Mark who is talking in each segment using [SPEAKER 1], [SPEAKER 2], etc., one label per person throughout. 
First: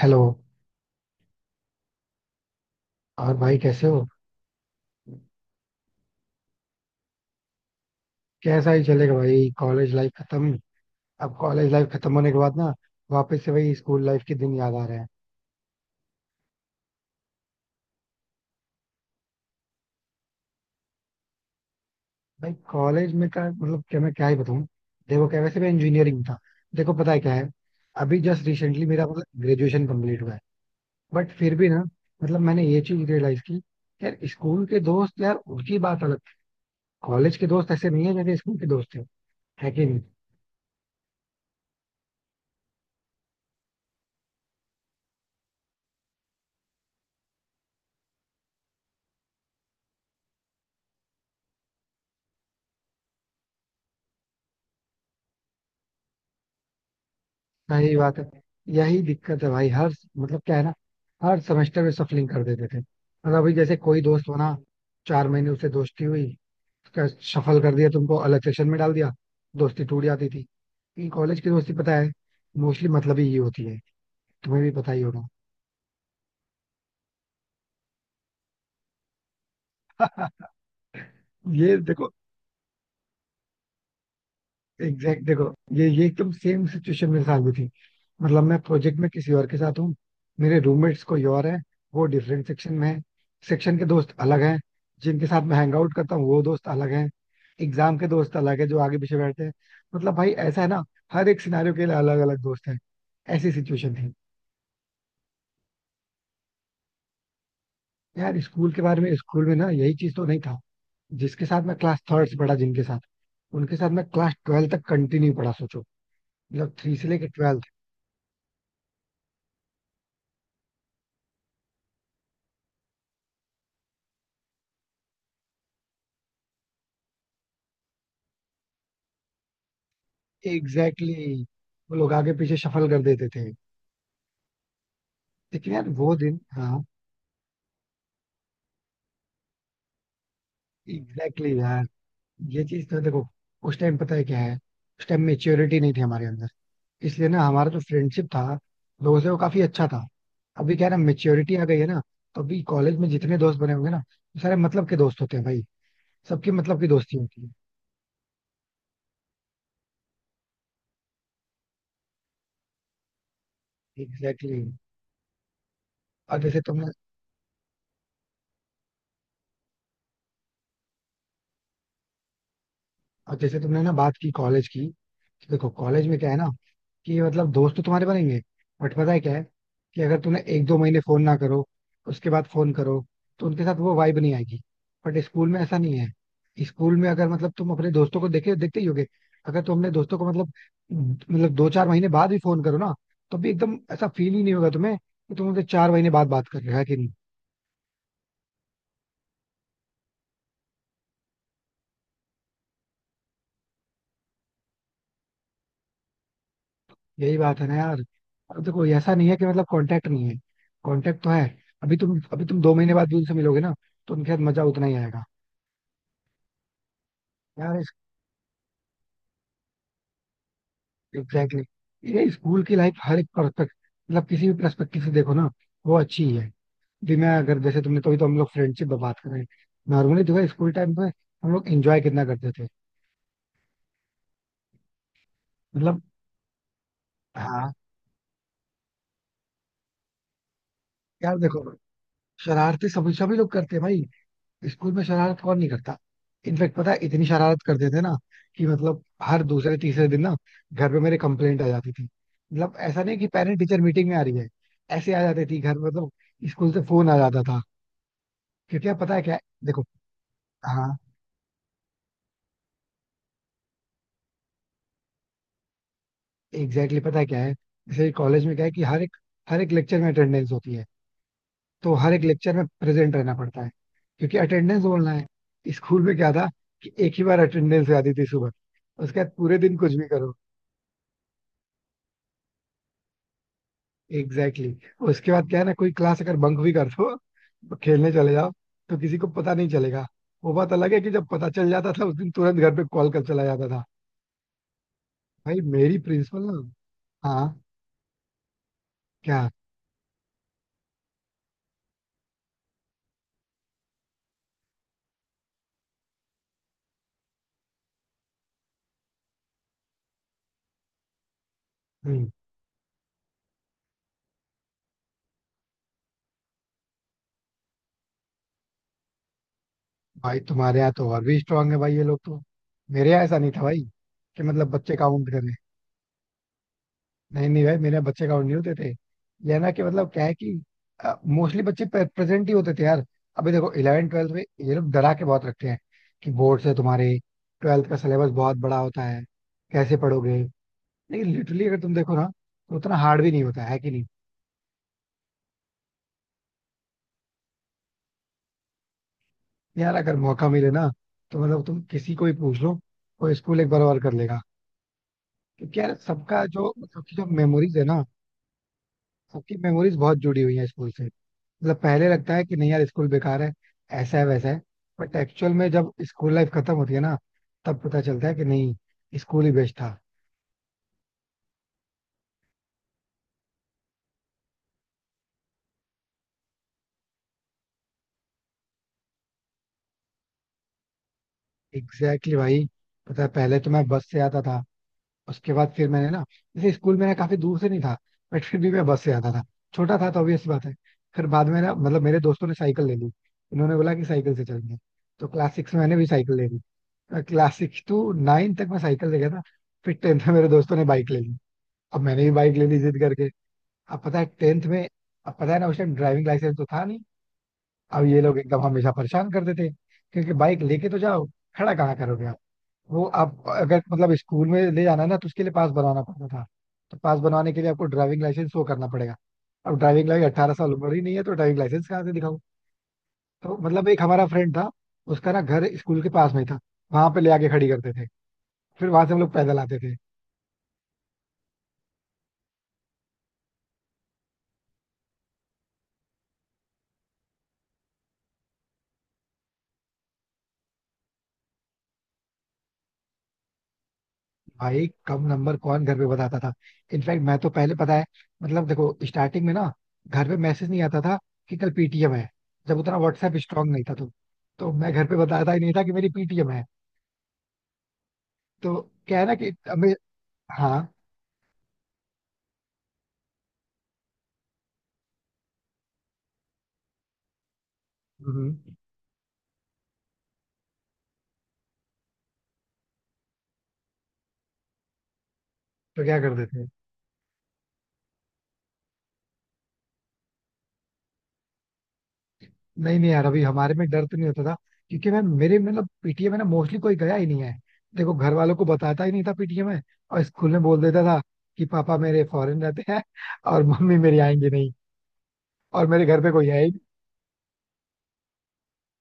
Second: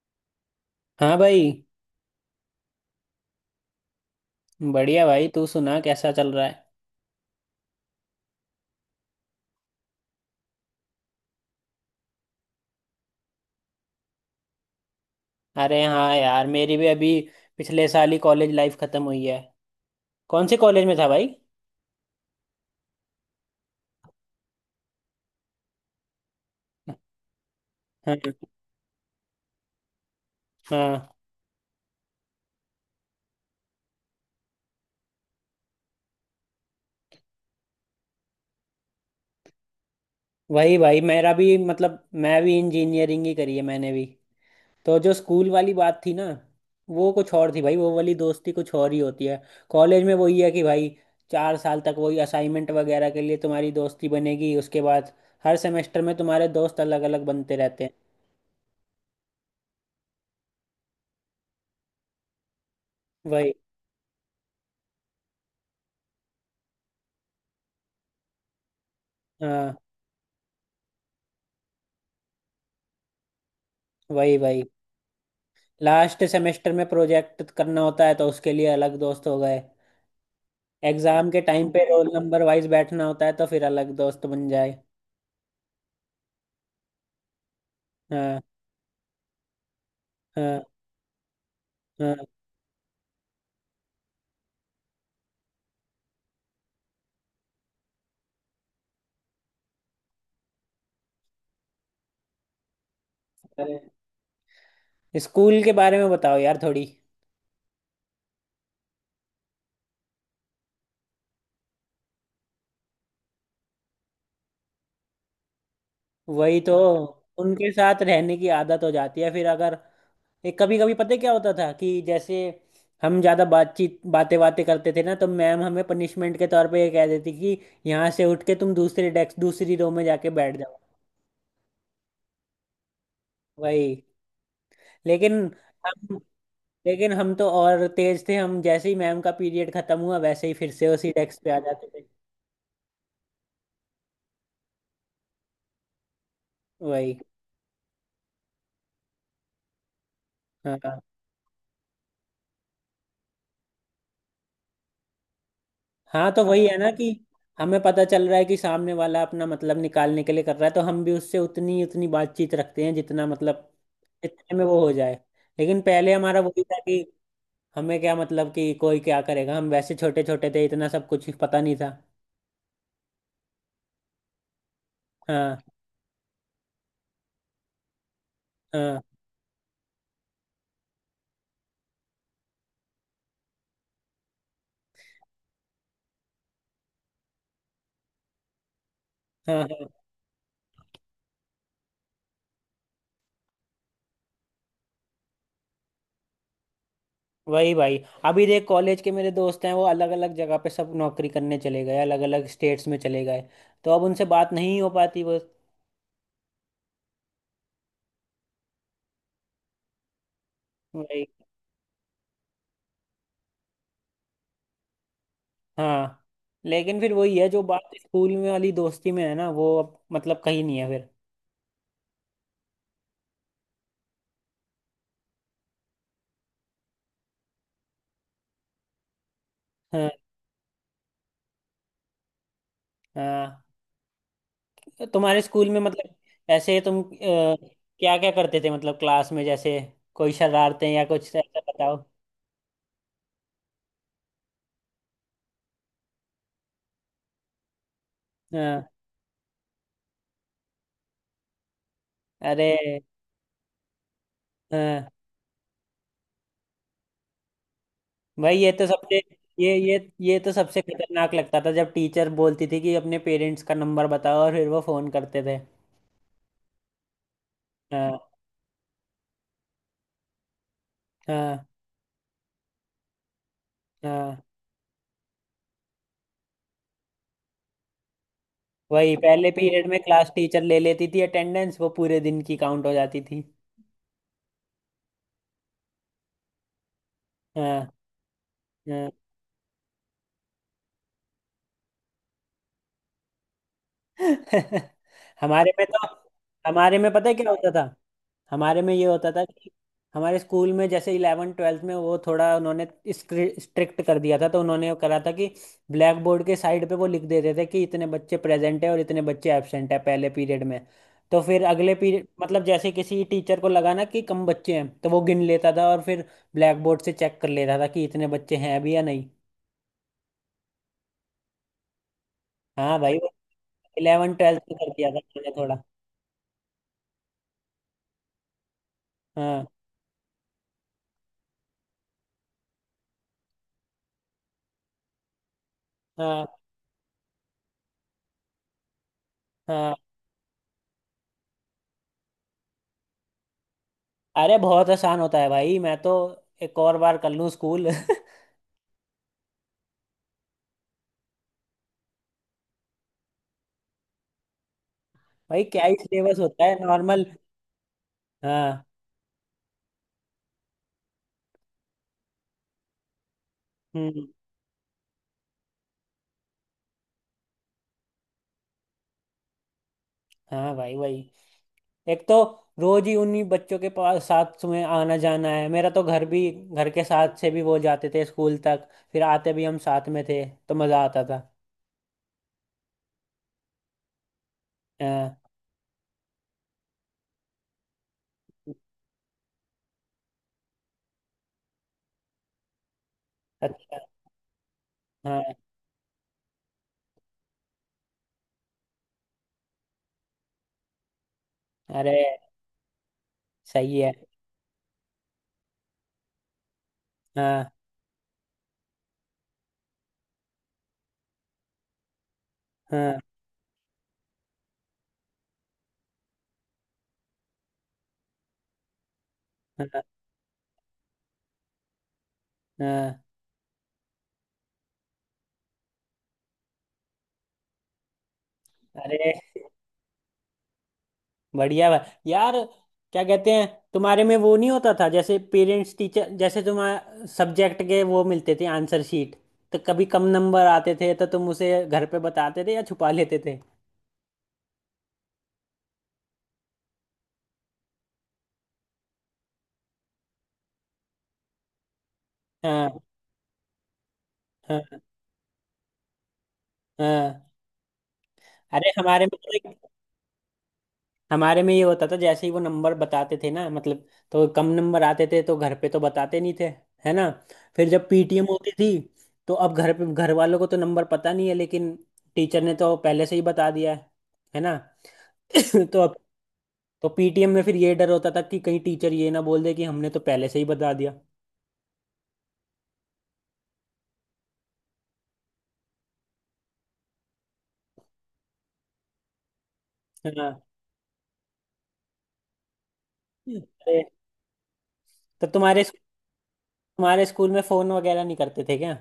[SPEAKER 1] Hello.
[SPEAKER 2] हाँ भाई।
[SPEAKER 1] और भाई कैसे हो?
[SPEAKER 2] बढ़िया भाई। तू सुना कैसा चल रहा है?
[SPEAKER 1] कैसा ही चलेगा भाई. कॉलेज लाइफ खत्म. अब कॉलेज लाइफ खत्म होने के बाद ना, वापस से वही स्कूल लाइफ के दिन याद आ रहे हैं.
[SPEAKER 2] अरे हाँ यार मेरी भी अभी पिछले साल ही कॉलेज लाइफ खत्म हुई है। कौन से कॉलेज में था भाई?
[SPEAKER 1] भाई कॉलेज में का मतलब, क्या मैं क्या ही बताऊं. देखो क्या, वैसे मैं इंजीनियरिंग था. देखो पता है क्या है,
[SPEAKER 2] हाँ।
[SPEAKER 1] अभी जस्ट रिसेंटली मेरा मतलब ग्रेजुएशन कंप्लीट हुआ है.
[SPEAKER 2] हाँ।
[SPEAKER 1] बट फिर भी ना, मतलब मैंने ये चीज रियलाइज की. यार स्कूल के दोस्त, यार उनकी बात अलग थी. कॉलेज के दोस्त ऐसे नहीं है जैसे स्कूल के दोस्त थे. है कि नहीं?
[SPEAKER 2] वही भाई मेरा भी मतलब मैं भी इंजीनियरिंग ही करी है मैंने भी। तो जो स्कूल वाली बात थी ना वो कुछ और थी भाई। वो वाली दोस्ती कुछ और ही होती है। कॉलेज में वही है कि भाई चार साल तक वही असाइनमेंट वगैरह के लिए तुम्हारी दोस्ती बनेगी। उसके बाद हर सेमेस्टर में तुम्हारे दोस्त अलग अलग बनते रहते हैं।
[SPEAKER 1] सही बात है. यही दिक्कत है भाई. हर मतलब क्या है ना, हर सेमेस्टर में सफलिंग कर देते थे. मतलब अभी
[SPEAKER 2] वही।
[SPEAKER 1] जैसे कोई दोस्त बना, 4 महीने उससे दोस्ती हुई, उसका सफल कर दिया, तुमको अलग सेक्शन में डाल दिया.
[SPEAKER 2] हाँ।
[SPEAKER 1] दोस्ती टूट जाती थी. इन कॉलेज की दोस्ती पता है, मोस्टली मतलब ही ये होती है.
[SPEAKER 2] वही वही।
[SPEAKER 1] तुम्हें भी पता ही होगा.
[SPEAKER 2] लास्ट सेमेस्टर में प्रोजेक्ट करना होता है तो उसके लिए अलग दोस्त हो गए। एग्जाम के टाइम
[SPEAKER 1] ये
[SPEAKER 2] पे रोल
[SPEAKER 1] देखो
[SPEAKER 2] नंबर वाइज बैठना होता है तो फिर अलग दोस्त बन जाए।
[SPEAKER 1] एग्जैक्ट. देखो ये एकदम सेम सिचुएशन मेरे साथ भी थी.
[SPEAKER 2] हाँ।
[SPEAKER 1] मतलब मैं प्रोजेक्ट में किसी और के साथ हूँ. मेरे
[SPEAKER 2] हाँ।
[SPEAKER 1] रूममेट्स कोई और है, वो
[SPEAKER 2] हाँ।
[SPEAKER 1] डिफरेंट सेक्शन में है. सेक्शन के दोस्त अलग हैं. जिनके साथ मैं हैंग आउट करता हूँ वो दोस्त अलग हैं. एग्जाम के दोस्त अलग है जो आगे पीछे बैठते हैं. मतलब भाई ऐसा है ना, हर एक सिनारियों के लिए अलग अलग दोस्त हैं. ऐसी
[SPEAKER 2] अरे
[SPEAKER 1] सिचुएशन थी.
[SPEAKER 2] स्कूल के बारे में बताओ यार थोड़ी।
[SPEAKER 1] यार स्कूल के बारे में, स्कूल में ना यही चीज तो नहीं था. जिसके साथ मैं क्लास थर्ड से पढ़ा, जिनके साथ उनके साथ मैं क्लास 12 तक कंटिन्यू पढ़ा, सोचो.
[SPEAKER 2] वही तो।
[SPEAKER 1] मतलब थ्री से लेकर
[SPEAKER 2] उनके
[SPEAKER 1] ट्वेल्थ
[SPEAKER 2] साथ रहने की आदत हो जाती है फिर अगर एक कभी कभी पता है क्या होता था कि जैसे हम ज्यादा बातचीत बातें बातें करते थे ना तो मैम हमें पनिशमेंट के तौर पे ये कह देती कि यहाँ से उठ के तुम दूसरे डेस्क दूसरी रो में जाके बैठ जाओ।
[SPEAKER 1] एग्जैक्टली exactly, वो लोग आगे पीछे शफल कर देते थे.
[SPEAKER 2] वही। लेकिन
[SPEAKER 1] लेकिन यार वो
[SPEAKER 2] हम
[SPEAKER 1] दिन, हाँ.
[SPEAKER 2] लेकिन हम तो और तेज थे। हम जैसे ही मैम का पीरियड खत्म हुआ वैसे ही फिर से उसी डेस्क
[SPEAKER 1] एग्जैक्टली
[SPEAKER 2] पे आ
[SPEAKER 1] exactly यार,
[SPEAKER 2] जाते थे।
[SPEAKER 1] ये चीज तो देखो. उस टाइम पता है क्या है, उस टाइम मेच्योरिटी नहीं थी हमारे अंदर.
[SPEAKER 2] वही।
[SPEAKER 1] इसलिए ना हमारा जो फ्रेंडशिप था लोगों से, वो काफी अच्छा था. अभी क्या है ना,
[SPEAKER 2] हाँ।
[SPEAKER 1] मेच्योरिटी आ गई है ना. तो अभी कॉलेज में जितने दोस्त बने होंगे ना, वो सारे मतलब के दोस्त होते हैं भाई.
[SPEAKER 2] हाँ। तो
[SPEAKER 1] सबकी
[SPEAKER 2] वही है
[SPEAKER 1] मतलब की
[SPEAKER 2] ना कि
[SPEAKER 1] दोस्ती होती है.
[SPEAKER 2] हमें पता चल रहा है कि सामने वाला अपना मतलब निकालने के लिए कर रहा है तो हम भी उससे उतनी उतनी बातचीत रखते हैं जितना मतलब
[SPEAKER 1] एग्जैक्टली
[SPEAKER 2] जितने में
[SPEAKER 1] exactly.
[SPEAKER 2] वो हो जाए। लेकिन पहले हमारा
[SPEAKER 1] और जैसे
[SPEAKER 2] वही था
[SPEAKER 1] तुमने
[SPEAKER 2] कि हमें क्या मतलब कि कोई क्या करेगा। हम वैसे छोटे छोटे थे इतना सब कुछ पता नहीं था।
[SPEAKER 1] और जैसे तुमने ना बात की कॉलेज की. तो
[SPEAKER 2] हाँ।
[SPEAKER 1] देखो कॉलेज में क्या है ना, कि मतलब दोस्त तो तुम्हारे बनेंगे. बट
[SPEAKER 2] हाँ।
[SPEAKER 1] पता है क्या है, कि अगर तुमने एक दो महीने फोन ना करो, उसके बाद फोन करो, तो उनके साथ वो वाइब नहीं आएगी. बट स्कूल में ऐसा नहीं है. स्कूल में अगर मतलब तुम अपने दोस्तों को देखे देखते ही होगे.
[SPEAKER 2] हाँ।
[SPEAKER 1] अगर तुम
[SPEAKER 2] हाँ।
[SPEAKER 1] अपने दोस्तों को मतलब 2-4 महीने बाद भी फोन करो ना, तो भी एकदम ऐसा फील ही नहीं होगा तुम्हें कि तुम उनसे 4 महीने बाद बात कर रहे हो. है कि नहीं?
[SPEAKER 2] वही भाई अभी देख कॉलेज के मेरे दोस्त हैं वो अलग अलग जगह पे सब नौकरी करने चले गए। अलग अलग स्टेट्स में चले गए। तो अब उनसे बात नहीं हो पाती वो।
[SPEAKER 1] यही बात है ना यार. अब देखो ऐसा नहीं है कि मतलब कांटेक्ट नहीं है. कांटेक्ट
[SPEAKER 2] वही।
[SPEAKER 1] तो है. अभी तुम 2 महीने बाद भी उनसे मिलोगे ना, तो उनके साथ मजा उतना ही आएगा.
[SPEAKER 2] हाँ। लेकिन फिर वही है जो
[SPEAKER 1] यार
[SPEAKER 2] बात स्कूल में वाली दोस्ती में है ना वो अब मतलब कहीं नहीं है फिर।
[SPEAKER 1] Exactly exactly. ये स्कूल की लाइफ, हर एक पर्सपेक्ट मतलब किसी भी पर्सपेक्टिव से देखो ना, वो अच्छी ही है. भी मैं अगर जैसे तुमने तो हम लोग फ्रेंडशिप पे बात करें,
[SPEAKER 2] हाँ।
[SPEAKER 1] नॉर्मली जो है स्कूल टाइम पे, हम लोग एंजॉय कितना करते थे.
[SPEAKER 2] हाँ। तो तुम्हारे स्कूल में
[SPEAKER 1] मतलब.
[SPEAKER 2] मतलब ऐसे तुम
[SPEAKER 1] हाँ.
[SPEAKER 2] क्या क्या करते थे मतलब क्लास में जैसे कोई शरारतें या कुछ
[SPEAKER 1] यार
[SPEAKER 2] ऐसा
[SPEAKER 1] देखो,
[SPEAKER 2] बताओ।
[SPEAKER 1] शरारतें सभी सभी लोग करते हैं भाई. स्कूल में शरारत कौन नहीं करता. इनफेक्ट पता है इतनी शरारत करते थे ना, कि
[SPEAKER 2] हाँ।
[SPEAKER 1] मतलब हर दूसरे तीसरे दिन ना घर पे मेरे कंप्लेंट आ जाती थी. मतलब
[SPEAKER 2] अरे
[SPEAKER 1] ऐसा नहीं कि पेरेंट टीचर मीटिंग में आ रही है.
[SPEAKER 2] हाँ
[SPEAKER 1] ऐसे आ जाती थी घर, मतलब स्कूल से फोन आ जाता था.
[SPEAKER 2] भाई ये तो
[SPEAKER 1] क्योंकि अब पता
[SPEAKER 2] सबसे
[SPEAKER 1] है क्या है?
[SPEAKER 2] ये
[SPEAKER 1] देखो.
[SPEAKER 2] ये ये तो सबसे
[SPEAKER 1] हाँ.
[SPEAKER 2] खतरनाक लगता था जब टीचर बोलती थी कि अपने पेरेंट्स का नंबर बताओ और फिर वो फोन करते थे।
[SPEAKER 1] एग्जैक्टली exactly, पता है क्या है, जैसे
[SPEAKER 2] हाँ।
[SPEAKER 1] कॉलेज में क्या है कि हर एक लेक्चर में अटेंडेंस होती है.
[SPEAKER 2] हाँ।
[SPEAKER 1] तो हर एक लेक्चर में प्रेजेंट रहना पड़ता है क्योंकि
[SPEAKER 2] हाँ
[SPEAKER 1] अटेंडेंस बोलना है. स्कूल में क्या था कि एक ही बार अटेंडेंस आती थी सुबह.
[SPEAKER 2] वही
[SPEAKER 1] उसके बाद
[SPEAKER 2] पहले
[SPEAKER 1] पूरे दिन
[SPEAKER 2] पीरियड
[SPEAKER 1] कुछ
[SPEAKER 2] में
[SPEAKER 1] भी
[SPEAKER 2] क्लास
[SPEAKER 1] करो.
[SPEAKER 2] टीचर ले लेती थी अटेंडेंस। वो पूरे दिन की काउंट हो जाती थी।
[SPEAKER 1] Exactly exactly. उसके बाद क्या है ना, कोई क्लास अगर बंक भी कर दो,
[SPEAKER 2] हाँ।
[SPEAKER 1] खेलने चले जाओ, तो
[SPEAKER 2] हाँ।
[SPEAKER 1] किसी को पता नहीं चलेगा. वो बात अलग है कि जब पता चल जाता था उस दिन तुरंत घर पे कॉल कर चला जाता था. भाई
[SPEAKER 2] हमारे में
[SPEAKER 1] मेरी
[SPEAKER 2] तो
[SPEAKER 1] प्रिंसिपल ना.
[SPEAKER 2] हमारे में पता है
[SPEAKER 1] हाँ.
[SPEAKER 2] क्या होता था। हमारे में ये होता था
[SPEAKER 1] क्या.
[SPEAKER 2] कि हमारे स्कूल में जैसे इलेवन ट्वेल्थ में वो थोड़ा उन्होंने स्ट्रिक्ट कर दिया था तो उन्होंने करा था कि ब्लैक बोर्ड के साइड पे वो लिख देते थे कि इतने बच्चे प्रेजेंट है और इतने बच्चे एब्सेंट है पहले पीरियड में। तो फिर अगले पीरियड
[SPEAKER 1] हम्म.
[SPEAKER 2] मतलब जैसे किसी टीचर को लगा ना कि कम बच्चे हैं तो वो गिन लेता था और फिर ब्लैक बोर्ड से चेक कर लेता था कि इतने बच्चे हैं भी या नहीं।
[SPEAKER 1] भाई तुम्हारे यहाँ तो और भी स्ट्रांग है भाई, ये लोग तो.
[SPEAKER 2] हाँ
[SPEAKER 1] मेरे
[SPEAKER 2] भाई
[SPEAKER 1] यहाँ
[SPEAKER 2] वो
[SPEAKER 1] ऐसा नहीं था भाई,
[SPEAKER 2] इलेवन
[SPEAKER 1] कि
[SPEAKER 2] ट्वेल्थ
[SPEAKER 1] मतलब
[SPEAKER 2] में कर
[SPEAKER 1] बच्चे
[SPEAKER 2] दिया था
[SPEAKER 1] काउंट
[SPEAKER 2] मैंने
[SPEAKER 1] करें.
[SPEAKER 2] थोड़ा।
[SPEAKER 1] नहीं नहीं भाई, मेरे यहाँ बच्चे काउंट नहीं होते थे. ये है
[SPEAKER 2] हाँ।
[SPEAKER 1] ना, कि मतलब क्या है कि मोस्टली बच्चे प्रेजेंट ही होते थे यार. अभी देखो 11वीं 12वीं में ये लोग डरा के बहुत रखते हैं, कि
[SPEAKER 2] हाँ।
[SPEAKER 1] बोर्ड से तुम्हारे 12वीं का सिलेबस बहुत बड़ा होता है,
[SPEAKER 2] हाँ।
[SPEAKER 1] कैसे पढ़ोगे. लेकिन लिटरली अगर तुम देखो ना, तो उतना हार्ड भी नहीं होता है, कि नहीं.
[SPEAKER 2] अरे बहुत आसान होता है भाई मैं तो एक और बार कर लूँ स्कूल।
[SPEAKER 1] यार अगर मौका मिले ना, तो मतलब तुम किसी को भी पूछ लो, कोई स्कूल एक बार और कर लेगा.
[SPEAKER 2] भाई
[SPEAKER 1] क्योंकि
[SPEAKER 2] क्या ही
[SPEAKER 1] यार
[SPEAKER 2] सिलेबस
[SPEAKER 1] सबका
[SPEAKER 2] होता
[SPEAKER 1] जो
[SPEAKER 2] है
[SPEAKER 1] सबकी
[SPEAKER 2] नॉर्मल।
[SPEAKER 1] जो मेमोरीज है ना,
[SPEAKER 2] हाँ।
[SPEAKER 1] सबकी मेमोरीज बहुत जुड़ी हुई है स्कूल से. मतलब पहले लगता है कि नहीं यार, स्कूल बेकार है, ऐसा है
[SPEAKER 2] हम्म।
[SPEAKER 1] वैसा है. बट एक्चुअल में जब स्कूल लाइफ खत्म होती है ना, तब पता चलता है कि नहीं, स्कूल ही बेस्ट था.
[SPEAKER 2] हाँ भाई भाई एक तो रोज ही उन्हीं बच्चों के पास साथ में आना जाना है। मेरा तो घर भी घर के साथ से भी वो जाते थे स्कूल तक। फिर आते भी हम साथ में थे तो मजा आता था।
[SPEAKER 1] एग्जैक्टली exactly भाई. पता है पहले तो मैं बस से आता था.
[SPEAKER 2] हाँ।
[SPEAKER 1] उसके बाद फिर मैंने ना, जैसे स्कूल मेरा काफी दूर से नहीं था, बट फिर भी मैं बस से आता था. छोटा था तो ऑब्वियस बात है. फिर बाद में ना, मतलब मेरे दोस्तों ने साइकिल ले ली, इन्होंने बोला
[SPEAKER 2] अच्छा।
[SPEAKER 1] कि साइकिल से चलेंगे. तो
[SPEAKER 2] हाँ।
[SPEAKER 1] क्लास 6 में मैंने भी साइकिल ले ली. क्लास 6 से 9 तक मैं साइकिल ले गया था. फिर 10वीं में मेरे दोस्तों ने बाइक ले ली, अब
[SPEAKER 2] अरे
[SPEAKER 1] मैंने भी बाइक ले ली जिद करके.
[SPEAKER 2] सही
[SPEAKER 1] अब
[SPEAKER 2] है।
[SPEAKER 1] पता है 10वीं में, अब पता है ना उस टाइम ड्राइविंग लाइसेंस तो था नहीं.
[SPEAKER 2] हाँ।
[SPEAKER 1] अब ये लोग एकदम हमेशा परेशान करते थे, क्योंकि बाइक लेके तो जाओ, खड़ा कहाँ करोगे आप. वो
[SPEAKER 2] हाँ।
[SPEAKER 1] आप अगर मतलब स्कूल में ले जाना है ना, तो उसके लिए पास बनवाना पड़ता था. तो पास बनवाने के लिए आपको ड्राइविंग लाइसेंस शो करना पड़ेगा. अब
[SPEAKER 2] हाँ।
[SPEAKER 1] ड्राइविंग लाइसेंस 18 साल उम्र ही नहीं है, तो ड्राइविंग लाइसेंस कहाँ से दिखाऊं.
[SPEAKER 2] हाँ।
[SPEAKER 1] तो मतलब एक हमारा फ्रेंड था, उसका ना घर स्कूल के पास में ही था, वहां पे ले आके खड़ी करते थे, फिर वहां से हम
[SPEAKER 2] अरे
[SPEAKER 1] लोग पैदल आते थे.
[SPEAKER 2] बढ़िया बा यार क्या कहते हैं तुम्हारे में वो नहीं होता था जैसे पेरेंट्स टीचर जैसे तुम्हारे सब्जेक्ट के वो मिलते थे आंसर शीट तो कभी कम नंबर आते थे तो तुम उसे घर पे बताते थे या छुपा लेते थे?
[SPEAKER 1] भाई कम नंबर कौन घर पे बताता था. इनफैक्ट मैं तो पहले पता है, मतलब देखो स्टार्टिंग में ना, घर पे मैसेज नहीं आता था कि कल पीटीएम है. जब
[SPEAKER 2] हाँ।
[SPEAKER 1] उतना व्हाट्सएप स्ट्रांग नहीं था तो मैं
[SPEAKER 2] हाँ।
[SPEAKER 1] घर पे बताता ही नहीं था कि मेरी पीटीएम है.
[SPEAKER 2] हाँ।
[SPEAKER 1] तो
[SPEAKER 2] अरे
[SPEAKER 1] क्या है ना कि हमें. हाँ.
[SPEAKER 2] हमारे में ये होता था जैसे ही वो नंबर बताते थे ना मतलब तो कम नंबर आते थे तो घर पे तो बताते नहीं थे। है ना? फिर जब पीटीएम
[SPEAKER 1] हम्म.
[SPEAKER 2] होती थी तो अब घर पे घर वालों को तो नंबर पता नहीं है लेकिन टीचर ने तो पहले से ही बता दिया है। है ना? तो
[SPEAKER 1] तो
[SPEAKER 2] अब
[SPEAKER 1] क्या कर देते हैं.
[SPEAKER 2] तो पीटीएम में फिर ये डर होता था कि कहीं टीचर ये ना बोल दे कि हमने तो पहले से ही बता दिया।
[SPEAKER 1] नहीं नहीं यार अभी हमारे में डर तो नहीं होता था, क्योंकि मैं मेरे मतलब पीटीएम है ना, मोस्टली कोई गया ही नहीं है. देखो घर वालों को बताता ही नहीं था पीटीएम है. और
[SPEAKER 2] है ना?
[SPEAKER 1] स्कूल में बोल देता था कि पापा मेरे फॉरेन रहते हैं, और मम्मी
[SPEAKER 2] अरे,
[SPEAKER 1] मेरी आएंगी नहीं,
[SPEAKER 2] तो तुम्हारे
[SPEAKER 1] और मेरे घर पे कोई है.
[SPEAKER 2] तुम्हारे स्कूल में फोन वगैरह नहीं करते थे क्या?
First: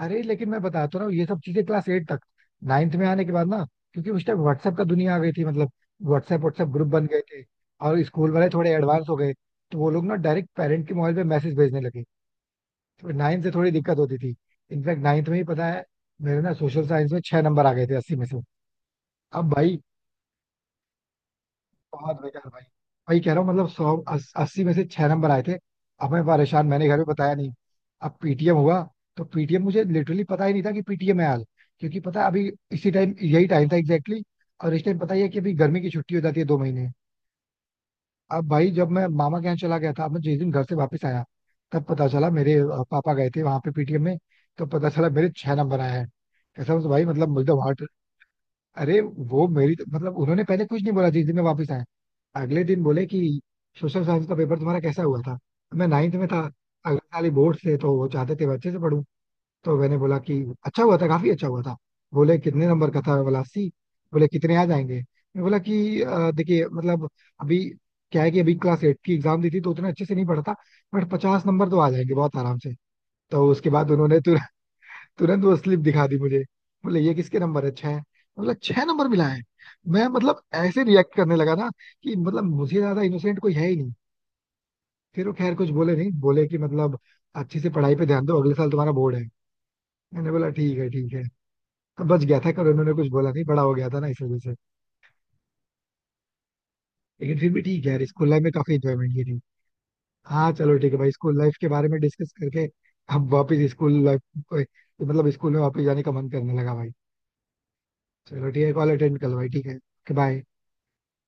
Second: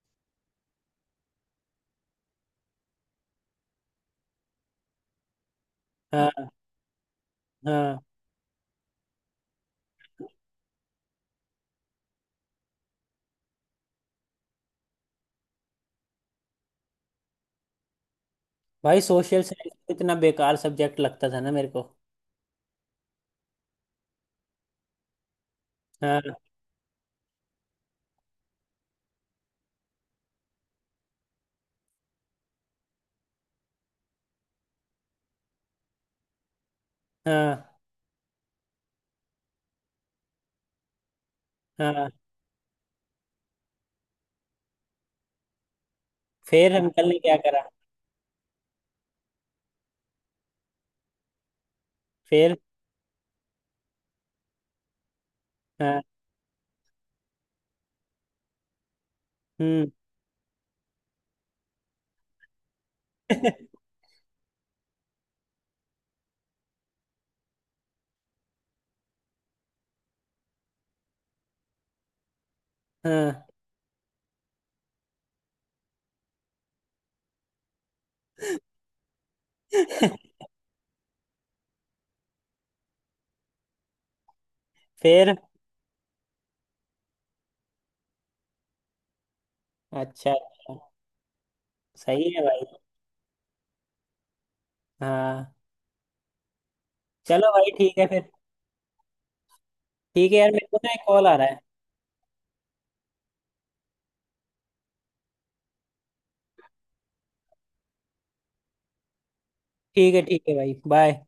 [SPEAKER 1] अरे लेकिन मैं बताता हूँ ना, ये सब चीजें क्लास 8 तक. नाइन्थ में आने के बाद ना, क्योंकि उस टाइम व्हाट्सएप का दुनिया आ गई थी, मतलब व्हाट्सएप
[SPEAKER 2] हाँ।
[SPEAKER 1] व्हाट्सएप ग्रुप बन गए थे.
[SPEAKER 2] हाँ।
[SPEAKER 1] और स्कूल वाले थोड़े एडवांस हो गए, तो वो लोग ना डायरेक्ट पेरेंट के मोबाइल पे मैसेज भेजने लगे. तो 9वीं से थोड़ी दिक्कत होती थी. इनफैक्ट 9वीं में ही पता है, मेरे ना सोशल साइंस में 6 नंबर आ गए थे 80 में से.
[SPEAKER 2] भाई सोशल
[SPEAKER 1] अब
[SPEAKER 2] साइंस
[SPEAKER 1] भाई,
[SPEAKER 2] इतना बेकार सब्जेक्ट लगता था ना मेरे को।
[SPEAKER 1] बहुत बेकार भाई. वही कह रहा हूँ मतलब, 80 में से 6 नंबर आए थे. अब
[SPEAKER 2] हाँ।
[SPEAKER 1] मैं परेशान, मैंने घर में बताया नहीं. अब पीटीएम हुआ. तो पीटीएम मुझे लिटरली पता ही नहीं था कि पीटीएम है हाल. क्योंकि पता है अभी इसी टाइम यही टाइम था एग्जैक्टली exactly, और इस टाइम पता ही है कि अभी गर्मी की छुट्टी हो जाती है 2 महीने.
[SPEAKER 2] हाँ।
[SPEAKER 1] अब भाई जब मैं मामा के यहाँ चला गया था, अब मैं जिस दिन घर से वापस आया, तब पता
[SPEAKER 2] हाँ।
[SPEAKER 1] चला मेरे पापा गए थे वहां पे पीटीएम में. तो पता चला मेरे 6 नंबर आए हैं.
[SPEAKER 2] फिर
[SPEAKER 1] कसम से भाई
[SPEAKER 2] अंकल ने
[SPEAKER 1] मतलब
[SPEAKER 2] क्या
[SPEAKER 1] मुझे तो
[SPEAKER 2] करा?
[SPEAKER 1] हार्ट. अरे. वो मेरी तो मतलब, उन्होंने पहले कुछ नहीं बोला जिस दिन मैं वापस आया.
[SPEAKER 2] फिर।
[SPEAKER 1] अगले दिन बोले कि सोशल साइंस का पेपर तुम्हारा कैसा हुआ था. मैं
[SPEAKER 2] हाँ।
[SPEAKER 1] 9वीं में था, अगले साल ही बोर्ड से तो वो चाहते थे मैं अच्छे से पढूं. तो
[SPEAKER 2] हम्म।
[SPEAKER 1] मैंने बोला कि अच्छा हुआ था, काफी अच्छा हुआ था. बोले कितने नंबर का था. मैं बोला 80. बोले कितने आ जाएंगे. मैं बोला कि देखिए मतलब अभी क्या है कि अभी क्लास 8 की एग्जाम दी थी तो उतना अच्छे से नहीं पढ़ा था, बट 50 नंबर तो आ जाएंगे बहुत आराम से.
[SPEAKER 2] हाँ।
[SPEAKER 1] तो उसके बाद उन्होंने तो तुरंत वो स्लिप दिखा दी मुझे. बोले ये किसके नंबर है 6, मतलब 6 नंबर मिला है. मैं मतलब ऐसे रिएक्ट करने लगा ना, कि मतलब मुझे ज्यादा इनोसेंट कोई है ही नहीं. फिर वो
[SPEAKER 2] फिर
[SPEAKER 1] खैर कुछ बोले नहीं, बोले कि मतलब अच्छे से पढ़ाई पे ध्यान दो अगले साल तुम्हारा बोर्ड है.
[SPEAKER 2] अच्छा
[SPEAKER 1] मैंने बोला
[SPEAKER 2] अच्छा।
[SPEAKER 1] ठीक है ठीक है. तो बच
[SPEAKER 2] सही
[SPEAKER 1] गया
[SPEAKER 2] है
[SPEAKER 1] था,
[SPEAKER 2] भाई।
[SPEAKER 1] कल उन्होंने कुछ बोला नहीं, बड़ा हो गया था ना इस वजह से.
[SPEAKER 2] हाँ
[SPEAKER 1] लेकिन
[SPEAKER 2] चलो
[SPEAKER 1] फिर भी
[SPEAKER 2] भाई
[SPEAKER 1] ठीक है
[SPEAKER 2] ठीक
[SPEAKER 1] यार,
[SPEAKER 2] है
[SPEAKER 1] स्कूल
[SPEAKER 2] फिर।
[SPEAKER 1] लाइफ में काफी इंजॉयमेंट की थी.
[SPEAKER 2] ठीक है यार
[SPEAKER 1] हाँ
[SPEAKER 2] मेरे को
[SPEAKER 1] चलो
[SPEAKER 2] ना
[SPEAKER 1] ठीक है
[SPEAKER 2] एक
[SPEAKER 1] भाई,
[SPEAKER 2] कॉल आ
[SPEAKER 1] स्कूल
[SPEAKER 2] रहा
[SPEAKER 1] लाइफ
[SPEAKER 2] है।
[SPEAKER 1] के बारे में डिस्कस करके अब वापस स्कूल लाइफ, मतलब स्कूल में वापस जाने का मन करने लगा भाई. चलो ठीक है कॉल अटेंड कर लो भाई, ठीक है.
[SPEAKER 2] ठीक है ठीक
[SPEAKER 1] बाय.
[SPEAKER 2] है भाई। बाय।